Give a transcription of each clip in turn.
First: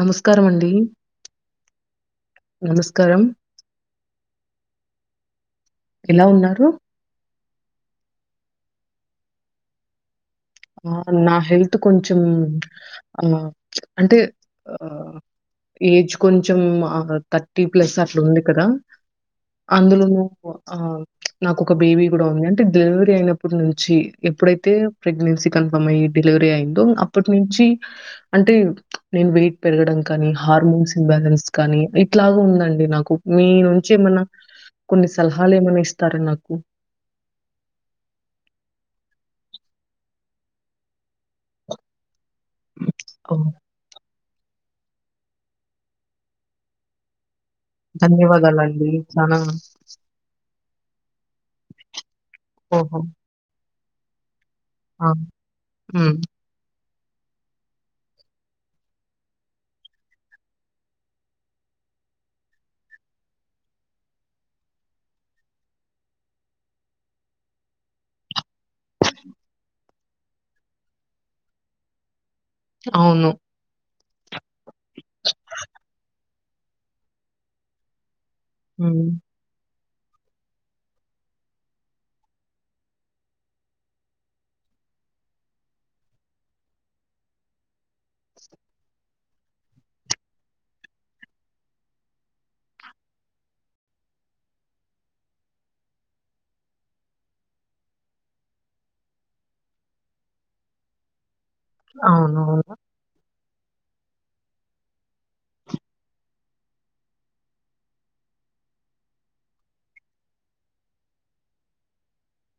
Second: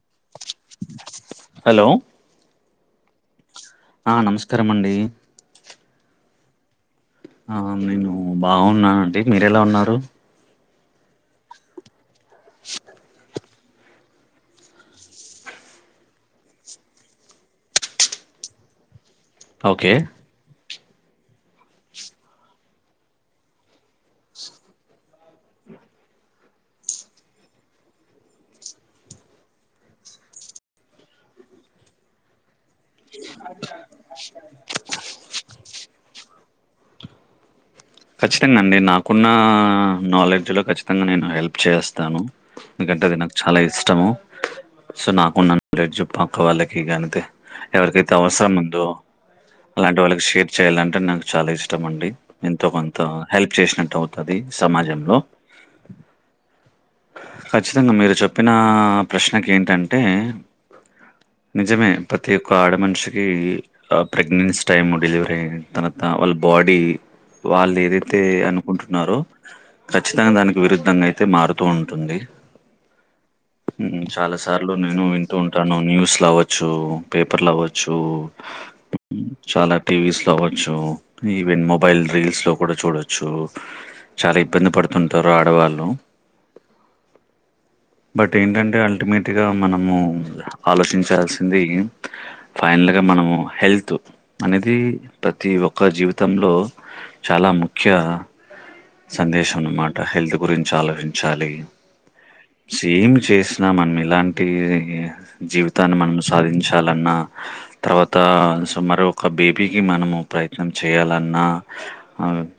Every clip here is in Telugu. నమస్కారమండి హలో నమస్కారం ఆ నమస్కారమండి ఎలా ఉన్నారు ఆ నేను బాగున్నానండి మీరు ఎలా ఉన్నారు ఆ నా హెల్త్ కొంచెం ఆ అంటే ఆ ఏజ్ కొంచెం ఆథర్టీ ప్లస్ అట్లా ఉంది కదా ఓకే అందులో ను ఆ నాకు ఒక బేబీ కూడా ఉంది అంటే డెలివరీ అయిన అప్పుడు నుంచి ఎప్పుడైఅయితే ప్రెగ్నెన్సీ కన్ఫామయి డెలివరి అయిందో అప్పటి నుంచి అయితే నేను వైట్ పెరగడానికి అని హ హార్మోన్స్ ఇంబ్యాలెన్స్ కానీ ఇట్లాగ ఉంద అండి నాకు మీ నుంచి ఏమ అన్నా కొన్ని సలహాలు ఏమ అన్న ఇస్తారా నాకు ఖచ్చితంగా అండి నాకున్న నాలెడ్జ్లో ఖచ్చితంగా నేను హెల్ప్ చేస్తాను ఎందుకంటే అది నాకు ఓహ్! చాలా ఇష్టము సో నాకు ఉన్న లేట్ చుప్పు అక్క వాళ్ళ దగ్గరకి గాని ఏళితే ఎవరికై అయితే అవసరం ఉందో ధన్యవాదాలండి. చాలా అలాంటి వాళ్ళకి షేర్ చేయాలంటే నాకు చాలా ఇష్టం అండి ఎంతో మంద్ ఓహో! తో హెల్ప్ చేసినట్టు అవుత అది ఆ! సమాజంలో హ్మ్. ఖచ్చితంగా మీరు చెప్పిన ప్రశ్నకు ఏంట అంటే నిజమే ప్రతి ఒక్క ఆడ మనిషికి ప్రెగ్నెన్సీ టైమ్ డెలివరీ అయిన తనవాత వాళ్ళ బాడీ వాళ్ళు ఏదై అర్తే అనుకుంటు ఉన్నారో ఖచ్చితంగా దానికి విరుద్ధంగా అయితే మారుతూ ఉంటుంది అవును చాలా సార్లు నేను వింటూ ఉంటాను న్యూస్లు అవ్వచ్చు పేపర్లు అవ్వ అచ్చు హ్మ్. చాలా టీవీస్ లో అవచ్చు ఈవెన్ మొబైల్ రీల్స్ లో కూడా చూడొచ్చు చాలా ఇబ్బంది పడు పడుతుంటారు ఆడవాళ్ళు బట్ ఏంట అంటే అల్టిమేట్ గా మనము ఆలోచించ చలసింది ఫైనల్గా మనము హెల్త్ అనేది ప్రతి ఒక్క జివ్ వితంలో చాలా ముఖ్య సందేశం అన్నమాట హెల్త్ గురించి ఆలోచించాలి అవును అవును సేమ్ చేసినా మనం ఇలాంటి ఈ జీవితాన్ని మనం సాధించాలఅన్నా తర్వాత సో మర ఒక బేబీకి మనము ప్రయత్నం చేయాల అన్నా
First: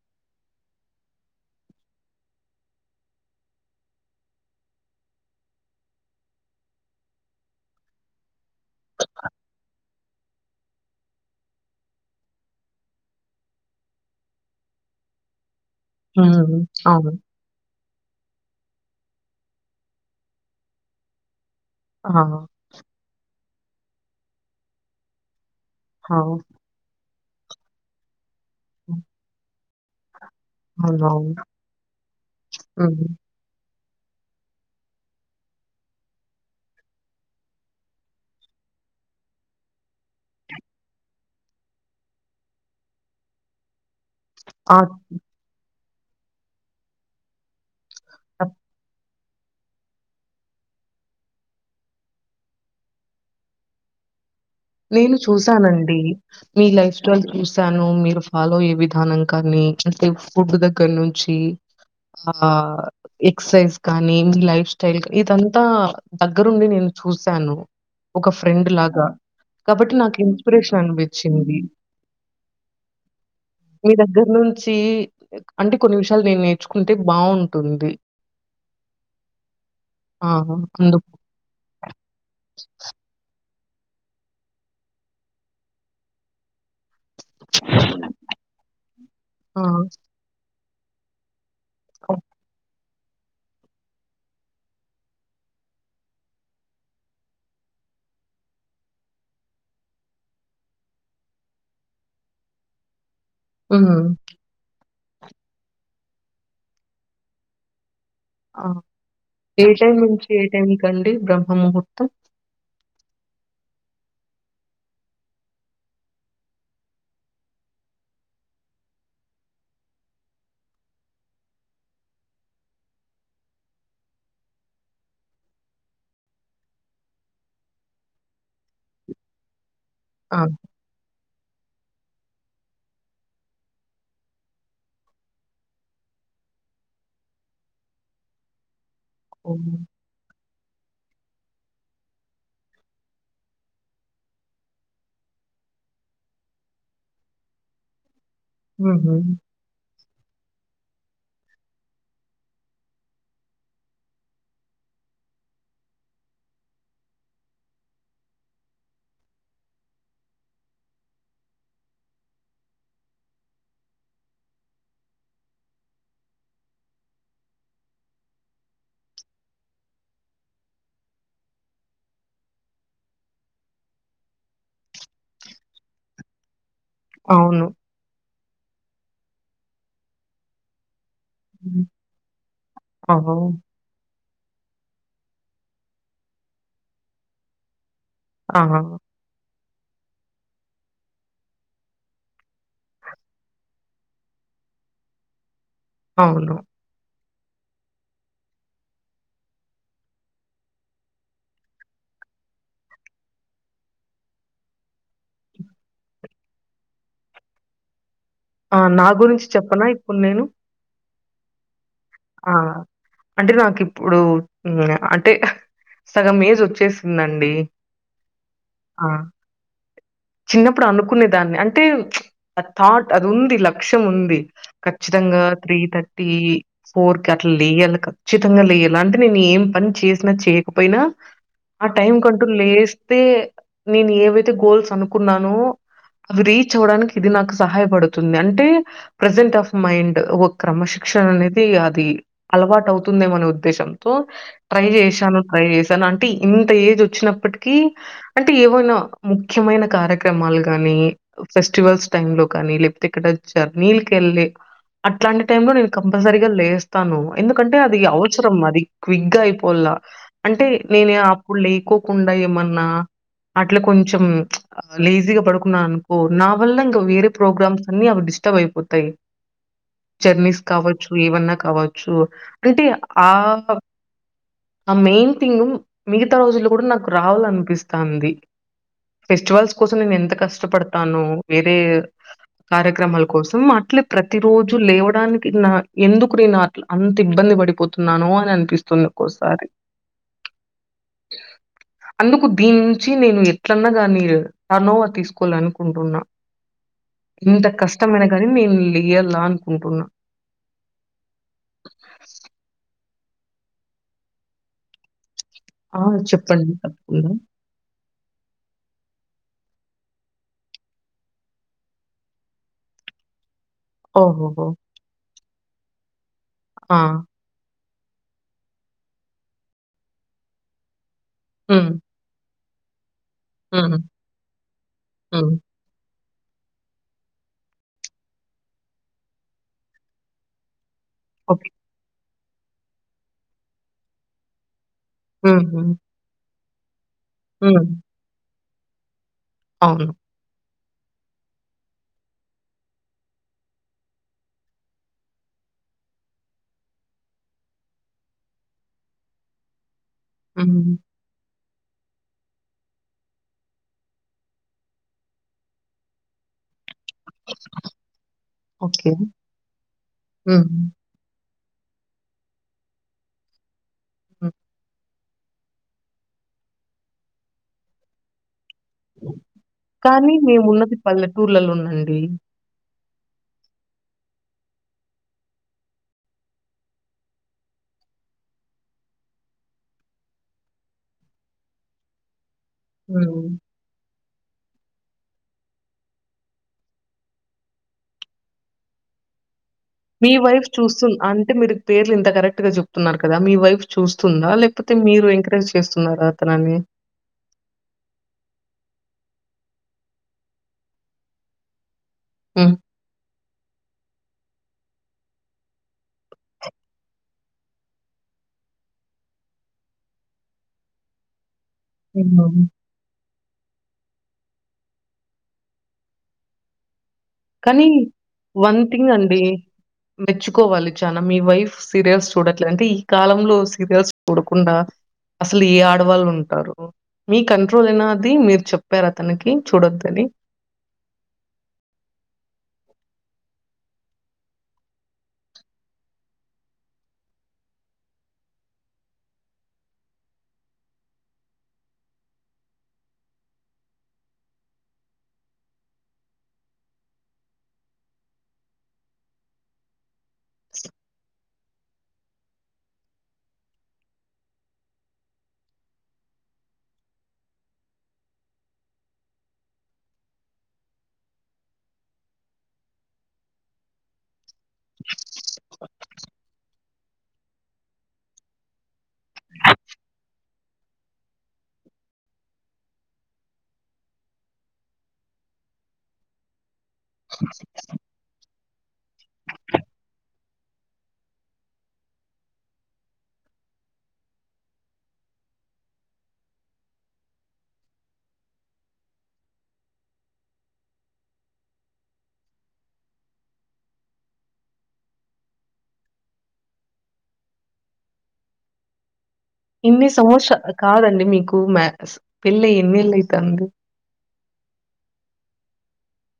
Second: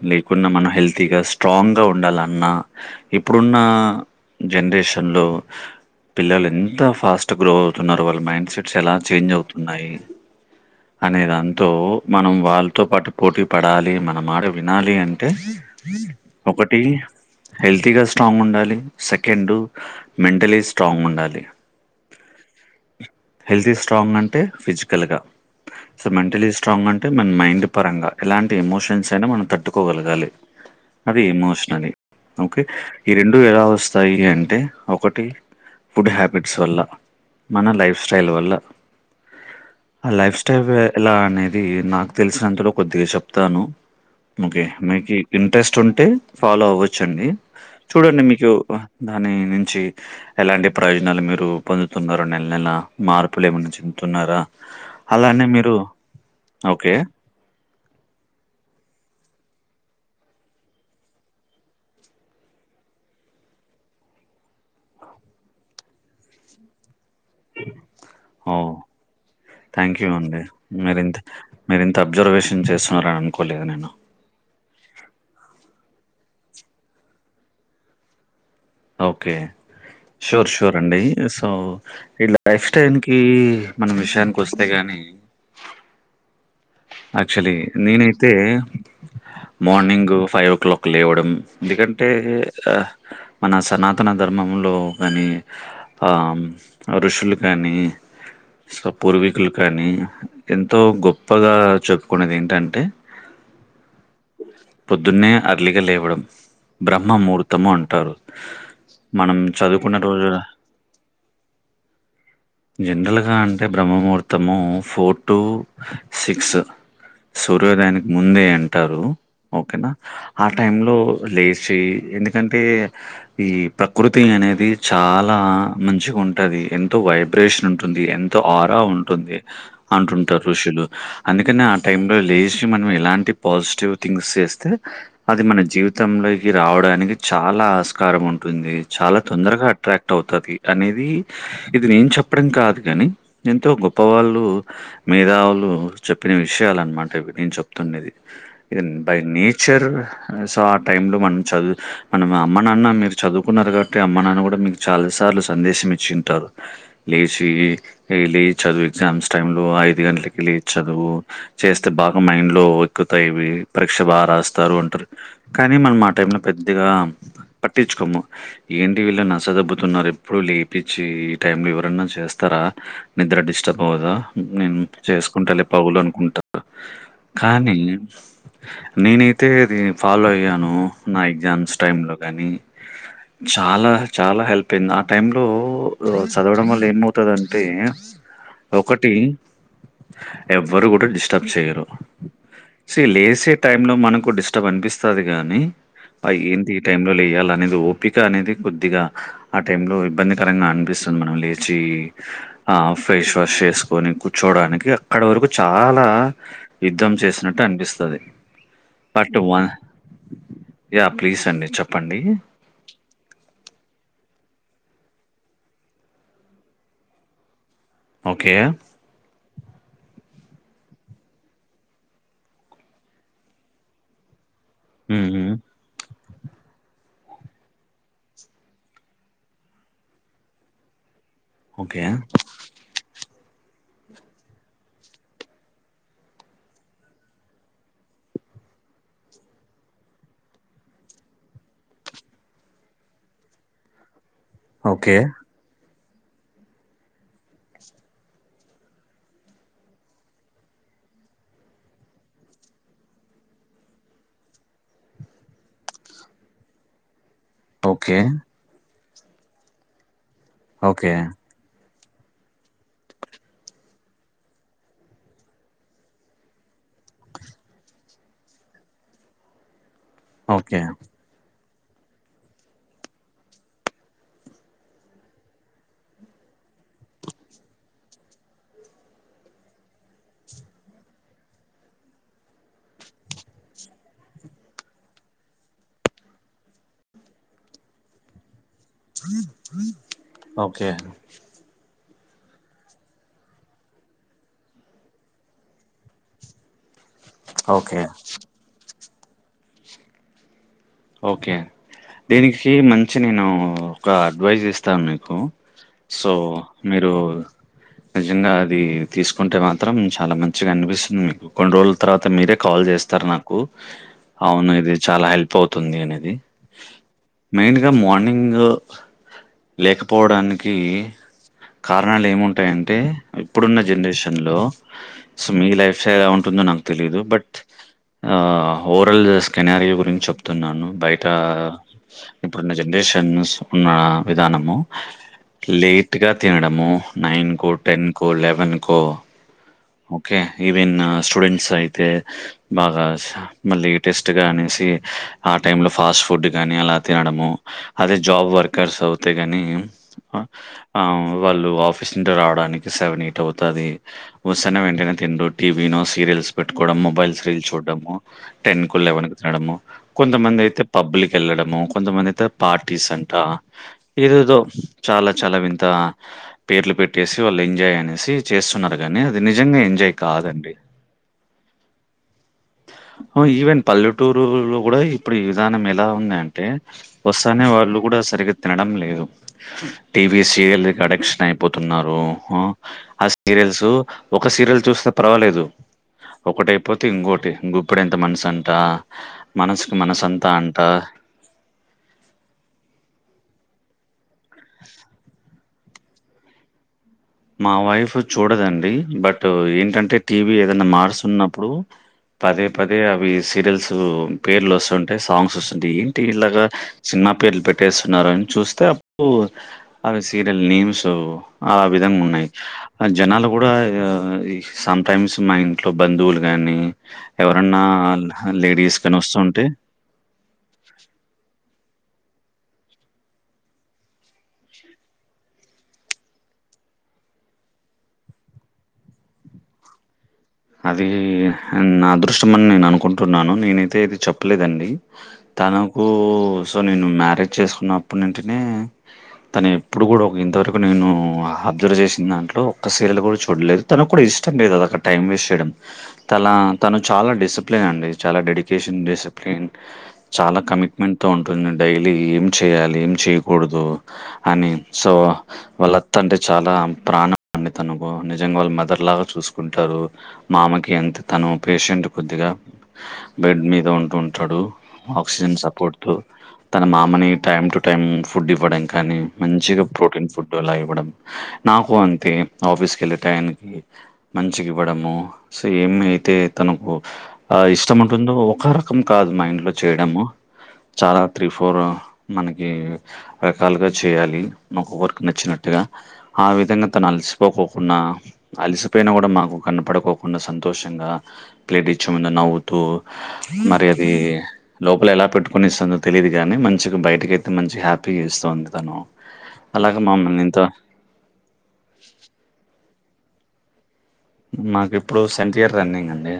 లేకు ఉన్నా మనం హెల్త్ గా స్ట్రాంగ్ గా ఉండాల అన్నా ఇప్పుడు ఉన్న జనరేషన్ లో పిల్లలు ఎంత ఫాస్ట్ గ్రో అవుతు ఉన్నారు వాళ్ళ మైండ్ సెట్ స్ చాలా చేంజ్ అవుతు ఉన్నాయి అనే దాంతో మనం వాళ్ళతో పాటు పోటీ పడాలి మన మాడ వినాలి అంటే హ్మ్. ఒకటి అవును. హెల్త్ త్తిగా స్ట్రాంగ్ ఉండాలి సెకండ్ మెంటలీ స్ట్రాంగ్ ఉండాలి ఆహా హెల్త్ స్ట్రాంగ్ అంటే ఫిజికల్గా సో ఆ! మెంటలీ స్ట్రాంగ్ అంటే మన మైండ్ పరంగా ఎలాంటి ఎమోషన్స్ అయినా మనం తట్టుకోగలగాలి అది అవునవును. ఎమోషనలే ఒకె హ్మ్. ఈ రెండ విరవస్ చయి అంటే ఒకటి ఫుడ్ హ్యాబిట్స్ వల్ల మన లైఫ్ స్టైల్ వల్ల ఆ లైఫ్ స్టైల్ ఎలా అనేది నాకు తెలిసినంతలో కొద్దిగా చెప్తాను ఓకే ఆ! మీకు ఇంట్రెస్ట్ ఉంటే ఫాలో అవ్వచ్చ అండి చూడండి మీకు తప్ దాని నుంచి ఎలాంటి ప్రయోజనాలు మీరు పొందుతున్నారో నెల నెల మార్పులు ఏమైన అచ్చి కున్నారా నేను చూశానండి మీ ఓకే. లైఫ్ స్టైల్ చూశాను మీరు ఫాలోయ్యే విధానం కానీ ఐతే ఫుడ్ దగ్గర నుంచి ఆ ఎక్ససైజ్ కానీ మీ లైఫ్ స్టైల్ ఇదంతా దగ్గరుండి నేను చూశాను ఒక ఫ్రెండ్ ఓహ్! లాగ థ్యాంక్ యూ అండి మీరింత మీరింత అబ్జర్వేషన్ చేస్తున్నారని అనుకోలేదు నేను నుంచీ అంటె కొన్ని విషయాలు నేను నేర్చుకుంటె బాగుంటుంది ఓకే ష్యూర్ షూర్ అండి అందుకు. సో ఇలా లైఫ్ స్టైల్ కీ మనం విషయానికి కొస్తే గాని యాక్చువల్లీ నేనైతే ఆ! మార్నింగ్ ఫైవ్ ఓ క్లాక్ లేవడం ఎందుకంటే అ మన సనాతన ధర్మంలో కానీ ఆ ఋషులు కానీ సో పూర్వీకులు కానీ ఎంతో గొప్పగా చెప్పుకునేది ఏంటంటె ఉమ్ ప్రొద్దున్నే అర్లిగ లేవడం బ్రహ్మ ముహూర్తము అంటారు ఆహా మనం ఏ టైమ్ చదువుకున్న నుంచి రోజున ఏ టైం కండి బ్రహ్మ ముహూర్తం జనరల్గా అంటె బ్రహ్మ ముహూర్తము ఫోర్ టు సిక్స్ సూర్యోదయానికి ముందే అంటారు ఓకే న ఆ టైం లో లేశి ఎందుకంటే ఈ ప్రకృతి అనేది చాలా మంచిగ ఉంటుది ఎంతో వైబ్రేషన్ ఉంటుంది ఎంతో ఆరా ఉంటుంది ఆ! అంటుంటారు ఋషులు అ అందుకని ఆ టైం లో లేచి మనం ఎలాంటి పాజిటివ్ థింగ్స్ చేస్తే అది మన జీవితంలో రావడానికి చాలా ఆస్కారం ఉంటుంది చాలా తొందరగా హ్మ్. అట్రాక్ట్ అవుతది అనేది ఇది నేను చెప్పడం కాదు కని ఎంతో గొప్ప వాళ్ళు మేధావులు చెప్పిన విషయలు అన్నమాట ఇవి నేను చెప్తున్నది ఇది హుహు. బై నేచర్ ఆ స టైం లో మనం చదువు మనం అమ్మ నాన్న మీరు చదువుకున్నరు కాబట్టి అమ్మ నాన్న కూడ మీకు చాల సార్లు సందేశించ చుంటారు లేచి ఏ లే చదువు ఎగ్జామ్స్ టైం లో ఐదు గంటలకి లేచ్ చదువు చేస్తే బాగ మైండ్ లో ఎక్కుతయ్ ఇవి పరీక్ష బాగ రాస్తరు అంటారు క కానీ మనం ఆ టైం లో పెద్దగా పట్టించుకోము ఏంటి వీళ్ళు నస దొబ్బుతున్నారు ఎప్పుడు లే పించి ఈ టైమ్ లో ఎవరన్నా చేస్తరా నిద్ర డిస్టర్బ్ అవదా నేను చేస్ కుంటల పగులు అనుకుంటరు అవును. కానీ నేనైతే అది ఫాలో అయ్యాను నా ఎగ్జామ్స్ హ్మ్. టైమ్ లో కాని ఓహో! చాల చాలా హెల్ప్ అయింది ఆ టైం లో చదవడం వల్ల ఏమవుతదంటే ఆహా! ఒకటి ఎవ్వరు కూడ డిస్టర్బ్ చేయరు సె లేసే టైం లో మనకు డిస్టర్బ్ అనిపిస్తది గాని అ అవును. ఏంటి టైంలో లే చేయాల అనేది ఓపిక అనేది కొద్దిగ ఆ టైం లో ఇబ్బందికరంగ అనిపిస్తుంది మనం లేచి ఆ ఫేస్ వాష్ చేసుకొని కూర్చోడానికి అక్కడ వరకు చాల యుద్ధం చేసినట్టు అనిపిస్తది ఆ నా పార్ట్ గురించి వన్ చెప్పనా ఇప్పుడు నేను యా ప్లీజ్ అండి చెప్ ఆ అంటె నాకి ఇప్పుడు అ అంటె హ్ సగం ఏజ్ వచ్చేసిందండి ఓకే చిన్నప్పుడు అనుకునేదాన్ని అంటే అ థాట్ అది ఉంది లక్ష్యం ఉంది ఖచ్చితంగా మ్మ్ త్రీ థర్టీ ఫోర్కి అట్లా లేయాలి ఖచ్చితంగా లేయాలి అంటే నేను ఏం పని చేసినా చేయకపోయినా ఆ ఓకే టైం కంటూ లేస్తే నేను ఏవైతే గోల్స్ అనుకున్నానో అవి రీచ్ అవడానికి ఇది నాకు సహాయపడుతుంది అంటే ప్రజెంట్ ఆఫ్ మైండ్ ఒక క్రమశిక్ న అనేది అది అలవాటు అవుతుంది ఏమో అనే ఉద్దేశంతో ట్రై ఓకే చేశాను ట్రై చే తన అంటే ఇంత ఏజ్ వచ్చినప్పటికి అంటే ఏవైనా ముఖ్యమైన కార్యక్రమాలు గాని ని ఫెస్టివల్స్ టైం లో కానీ లేకపోతే ఇక్కడ జర్నీలు కెళ్ళి అట్లాంటి టై లో నేను క సరిగా లేస్తాను ఎందుకంటే అది ఓకే అవసరం అది క్విక్గా అయిపోల్లా అంటే ఓకే నేనే అప్పుడు లేకోకుండా ఏమన్నా అట్లా కొంచెం లేజీగా పడుకున్నా అనుకో నా వల్ల ఇంకా వేరే ప్రోగ్రామ్స్ అన్ని అవి డి టార్బ్ ఇష్టమైపోతాయి జర్నీస్ ఓకే కావచ్ ఏవన్నా కావచ్చు అంటే ఆ ఆ మెయిన్ థింగ్ మిగతా రోజుల్లో కూడా నాకు రావాలనిపిస్తాంది ఫెస్టివల్స్ కోసం నేను ఎంత కష్టపడతానో వేరే కార్యక్రమాల కోసం అట్లే ప్రతి రోజు లేవడానికి నా ఎందుకు నేన అట్ల అంత ఇబ్బంది పడిపోతున్నానో అని అనిపిస్ ఓకే అందుకు దీని నుంచి నేను ఎట్లన్నా కానీ టర్న్ ఓవర్ తీసుకోవాల అనుకుంటున్నా ఇంత ఓకే కష్టమైన ని నేను లేయల్ల అనుకుంటున్నా ఓకే దీనికి సీ మంచి నేను ఒక అడ్వైజ్ ఇస్తాను మీకు ఆ! సో చెప్పండి మీరు తప్పకుండా. నిజంగా అది తీసుకుంటే మాత్రం చాలా మంచిగా అనిపిస్తుంది మీకు కొన్ని రోజుల తర్వాత మీరే కాల్ చేస్తారు నా కు ఓహోహో! అవును ఇది చాలా హెల్ప్ అవుతుంది అనేది ఆ మెయిన్గా మార్నింగ్ లేకపోవడానికి హ్మ్. కారణాలు ఏము ఉంటాయంటే ఇప్పుడున్న హ్మ్. జనరేషన్లో సో హ్మ్. మీ లైఫ్ ఎ ఉంటుందో నాకు తెలిదు బట్ ఓవారల్ స్కెనార్యో గురించి చెప్తున్నాను బయ్ తా ఓకే. ఇప్పుడున్న జనరేషన్స్ ఉన్న విధానము హ్మ్. హ్మ్. లేట్గా తినడము నైన్కో హ్మ్. టెన్కో లెవెన్కో అవును. ఓకే ఈవెన్ స్టూడెంట్స్ అయితే బాగా మళ్ళీ టెస్ట్గా అనేసి ఆ టైం లో ఫాస్ట్ ఫుడ్ గాని అలా తినడము అదే జాబ్ వర్కర్స్ అవుతే గాని అ హ్మ్. ఆ వాళ్ళు ఆఫీస్ నుంచి రావడానికి సెవెన్ ఎయిట్ అవుతది ఒచ్చిన వెంటనే తిండు టీవినో సీరియల్స్ పెట్టు కూడా మొబైల్స్ రీల్ చూడ్డము టెన్కు ఓకే. లెవెన్కు తినడము కొంతమంది హ్మ్. అయితే పబ్బల్కి ఎళ్ళడం కొంతమందయితే పార్టీస్ అంటా హ్మ్. ఎదేదో చాలా చాలా వింత పేర్లు పెట్టేసి వాళ్ళు ఎంజాయ్ అనేసి చేస్తున్నారు కాని అది నిజంగా ఎంజాయ్ కానీ కాదండి మేమున్నది పల్లెటూర్లలోనండి. ఈవెన్ పల్లెటూరులో కూడా ఇప్పుడు ఈ విధానం ఎలా ఉంది అంటే వస్తానే వా ళ్ళు కూడా సరిగా తినడం లేదు టీవీ సీరియల్ కాడ ఎడిక్షన్ అయిపోతున్నారు ఆ ఆ హ్మ్. సీరియల్స్ ఒక సీరియల్ చూస్తే పర్వాలేదు ఒకటయిపోతే ఇంకోటి గుప్పెడంత మనిషి అంత మీ వైఫ్ చూస్తు అంటే మీరు పేర్లు ఇంత కరెక్ట్ గా చెప్తున్నారు కదా మీ వైఫ్ చూస్ స్తుందా లేకపోతే మీరు ఎంకరేజ్ చేస్తున్నారా అతనని మా వైఫ్ చూడదండి బట్ ఏంటంటే టీవీ ఏదైనా మార్సున్నప్పుడు పదే హ్మ్. పదే అవి సీరియల్స్ పేర్లు వస్తుంటే సాంగ్స్ వస్తుంటయి టీవీ లాగ సినిమా పేర్లు పెట్టేస్తున్నారు అని చూస్తే అప్పుడు అవి సీరియల్ నేమ్స్ ఆ విధం ఉన్నయి హ్మ్. ఆ జనాలు కూడా ఈ సటైమ్స్ మా ఇంట్లో బంధువులు గానీ కానీ వన్ థింగ్ అండి వస్తుంటే మెచ్చుకోవాలి చాన మీ వైఫ్ సీరియల్స్ చూడట్లే అంటే ఈ కాలంలో సీరియల్స్ చూడకుండా అసలు ఏ ఆడవాళ్ళు ఉంటారు మీ కంట్రోల్ యేనా అది మీరు చెప్పారా తనికి చూడొద్దని? అదీ నా అదృష్టంమని నేను అనుకుంటున్నాను, నేనైతే ఏది చెప్పలేదండి. తనకు సో నేను మ్యారేజ్ చేసుకున్నప్పటి నుంటినే తను ఎప్పుడు కూడ ఇంతవరకు నేను అబ్జర్వ్ చేసిన దాంట్లో ఒక్క సీరల్ కూడా చూడలేదు, తను కూడ ఇష్టం లేదు అదొక టైం వేస్ చెయడం తలా తను చాల డిసిప్లిన్ అండి చాల డెడికేషన్, డిసిప్లిన్ చా ల కమిట్మెంట్ తో ఉంటుంది డైలీ ఏం చేయాలి, ఏం చేయకూడదు అని సో వాళ్ళత్త అంటే చాలా ప్రాణం అండి తనకు నిజంగా వాళ్ళు మదర్ లాగా చూసుకుంటరు. మామకి ఎంత తను పేషెంట్ కొద్దిగా బెడ్ మీద ఉంటుంటడు ఆక్సిజన్ సపోర్ట్ తో తన మామని టైమ్ టు టైం ఫుడ్ ఇవ్వడం కానీ, మంచిగా ప్రోటీన్ ఫుడ్ అలా ఇవ్వడం, నాకు అంతే ఆఫీస్కి వెళ్ళే టైంకి మంచిగ ఇవ్వడము సేమ్య అయితే తనకు ఆ ఇష్టం ఉంటుందో ఒక రకం కాదు మా ఇంట్లో చేయడము చాలా త్రీ ఫోర్ మనకి రకాలుగా చేయాలి మాకు వర్క్ నచ్చినట్టుగా ఆ విధంగా తను అలసిపోకోకుండా అలిసిపోయినా కూడ మాకు కనపడుకో కుండ సంతోషంగా ప్లేట్ ఇచ్చే ముందు నవ్వుతూ మరి అది లోపల ఎలా దాపెట్టుకునిస్తుందో తెలియదు గాని, మంచిగ బయటకి అయితే మంచిగ హ్యాపీగా ఇస్తొంది తను. అలాగే ఇన్ని మమ్మల్ని ఇంత సంవత్సర కాదండి మీకు మ పెళ్ళయ్యి ఎన్నేళ్ళైతంది మాకు ఇప్పుడు సెంట్ ఇయర్ రన్నింగ్ అండి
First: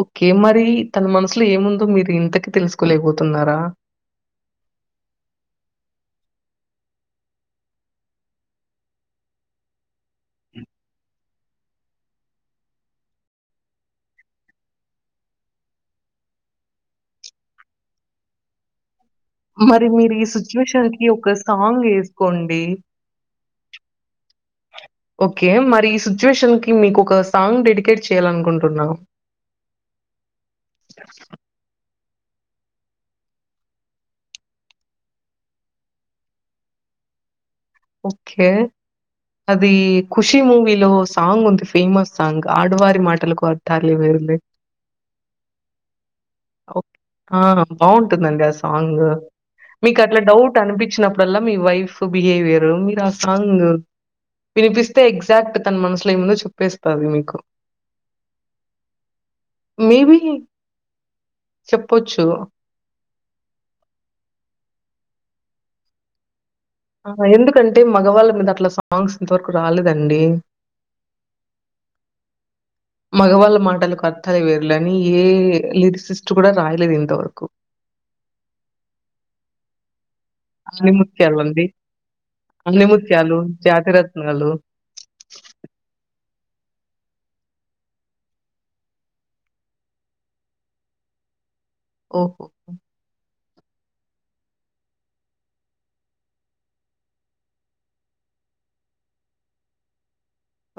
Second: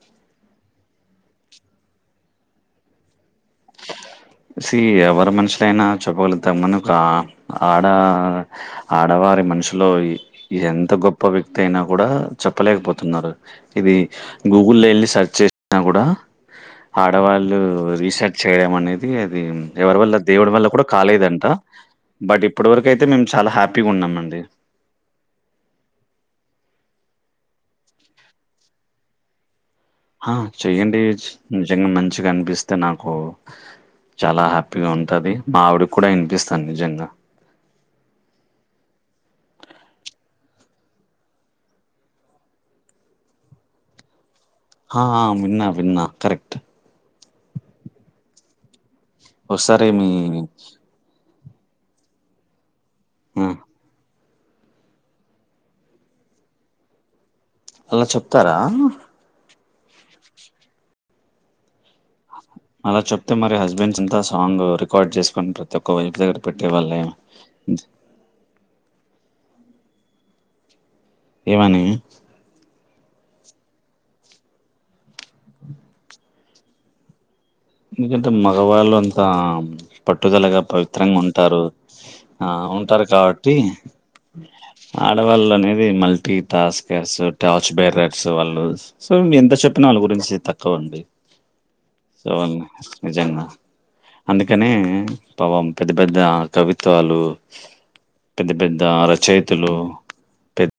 ఓకే మరి తన మనసులో ఏముందో మీరు ఇంతకి తెలుసుకోలేకపో సి ఎవరి మనుషులైనా చెప్పగలుగు తం మనకు ఆ ఆడా ఆడవారి మనుషులో ఎంత గొప్ప వ్యక్ తి అయినా కూడ చెప్పలేక పోతున్నారు ఇది గూగుల్లో వెళ్ళి సెర్చ్ చేసినా కూడా ఆడవాళ్ళు రీసెర్చ్ చేయడం అనేది అది అది మరి ఎవరి మీరు వల్ల ఈ దేవుడి వల్ల కూడ సిట్యుయేషన్‌కి ఒక కాలేదంట, సాంగ్ బట్ ఏసుకోండి. ఇప్పటి వరకు అయితే మేము చాలా హ్యాపీగా ఉన్ నమ్మండి ఓకే మరి ఈ సిచ్యుయేషన్ కి మీకు ఒక సాంగ్ డెడికేట్ చేయ్యాలనుకుంటున్నా హాఁ చెయ్యండి నిజంగా మంచిగా అనిపిస్తే నాకు చాల హ్యాపీగా ఉంటాది మా ఆవిడి కూడ వినిపిస్తాను నిజంగా. ఓకే అది ఖుషీ మూవీలో సాంగ్ ఉంది ఫేమస్ సాంగ్ ఆడువారి మాటలకు అర్థాలే వేరులే ఆ ఆ, విన్నా విన్నా కరెక్ట్ ఓక్ ఆఁ బాగుంటుందండి ఆ సాంగు ఒకసారి మీకు మీ అట్ల డౌట్ అనిపించినప్పు ఇప్పుడలా మీ వైఫ్ బిహేవయరు మీరు ఆసాంగ్ వినిపిస్తే ఎగ్జాక్ట్ తన మనసులో ఏముందో చెప్పేస్తాది మీకు అలా చెప్తారా మేబి చెప్పొచ్చు అలా చెప్తే మరి హస్బెండ్స్ అంతా సాంగ్ రికార్డ్ చేసుకుని ప్రతి ఒక్క వైఫ్ దగ్గర పెట్టేవాళ్ళే ఆ ఎందుకంటే మగవాళ్ళ మీద అట్లా సాంగ్స్ ఇంతవరకు రాలేదండి ఏమని మగవాళ్ళ మాటలకు అర్థాలే వేరులే అని ఏ లిరిక్సిస్ట్ కూడా రాయలేదు ఇంతవరకు ఎందుకంటే మగవాళ్ళు అంతా పట్టుదలగా పవిత్రంగా ఉంటారు ఆణిముత్యాలండి. ఆ ఉంటారు ఆణిముత్యాలు, కాబట్టి జాతిరత్నాలు ఆడవాళ్ళు అనేది మల్టీ టాస్కర్స్ టార్చ్ బేరర్స్ వాళ్ళు సో ఎంత చెప్పినా వాళ్ళ గురించి తక్కువండి ఓహ్! నిజంగా అందుకనే పాపమ్ పెద్ద పెద్ద కవిత్వాలు పెద్ద పెద్ద రచయితులు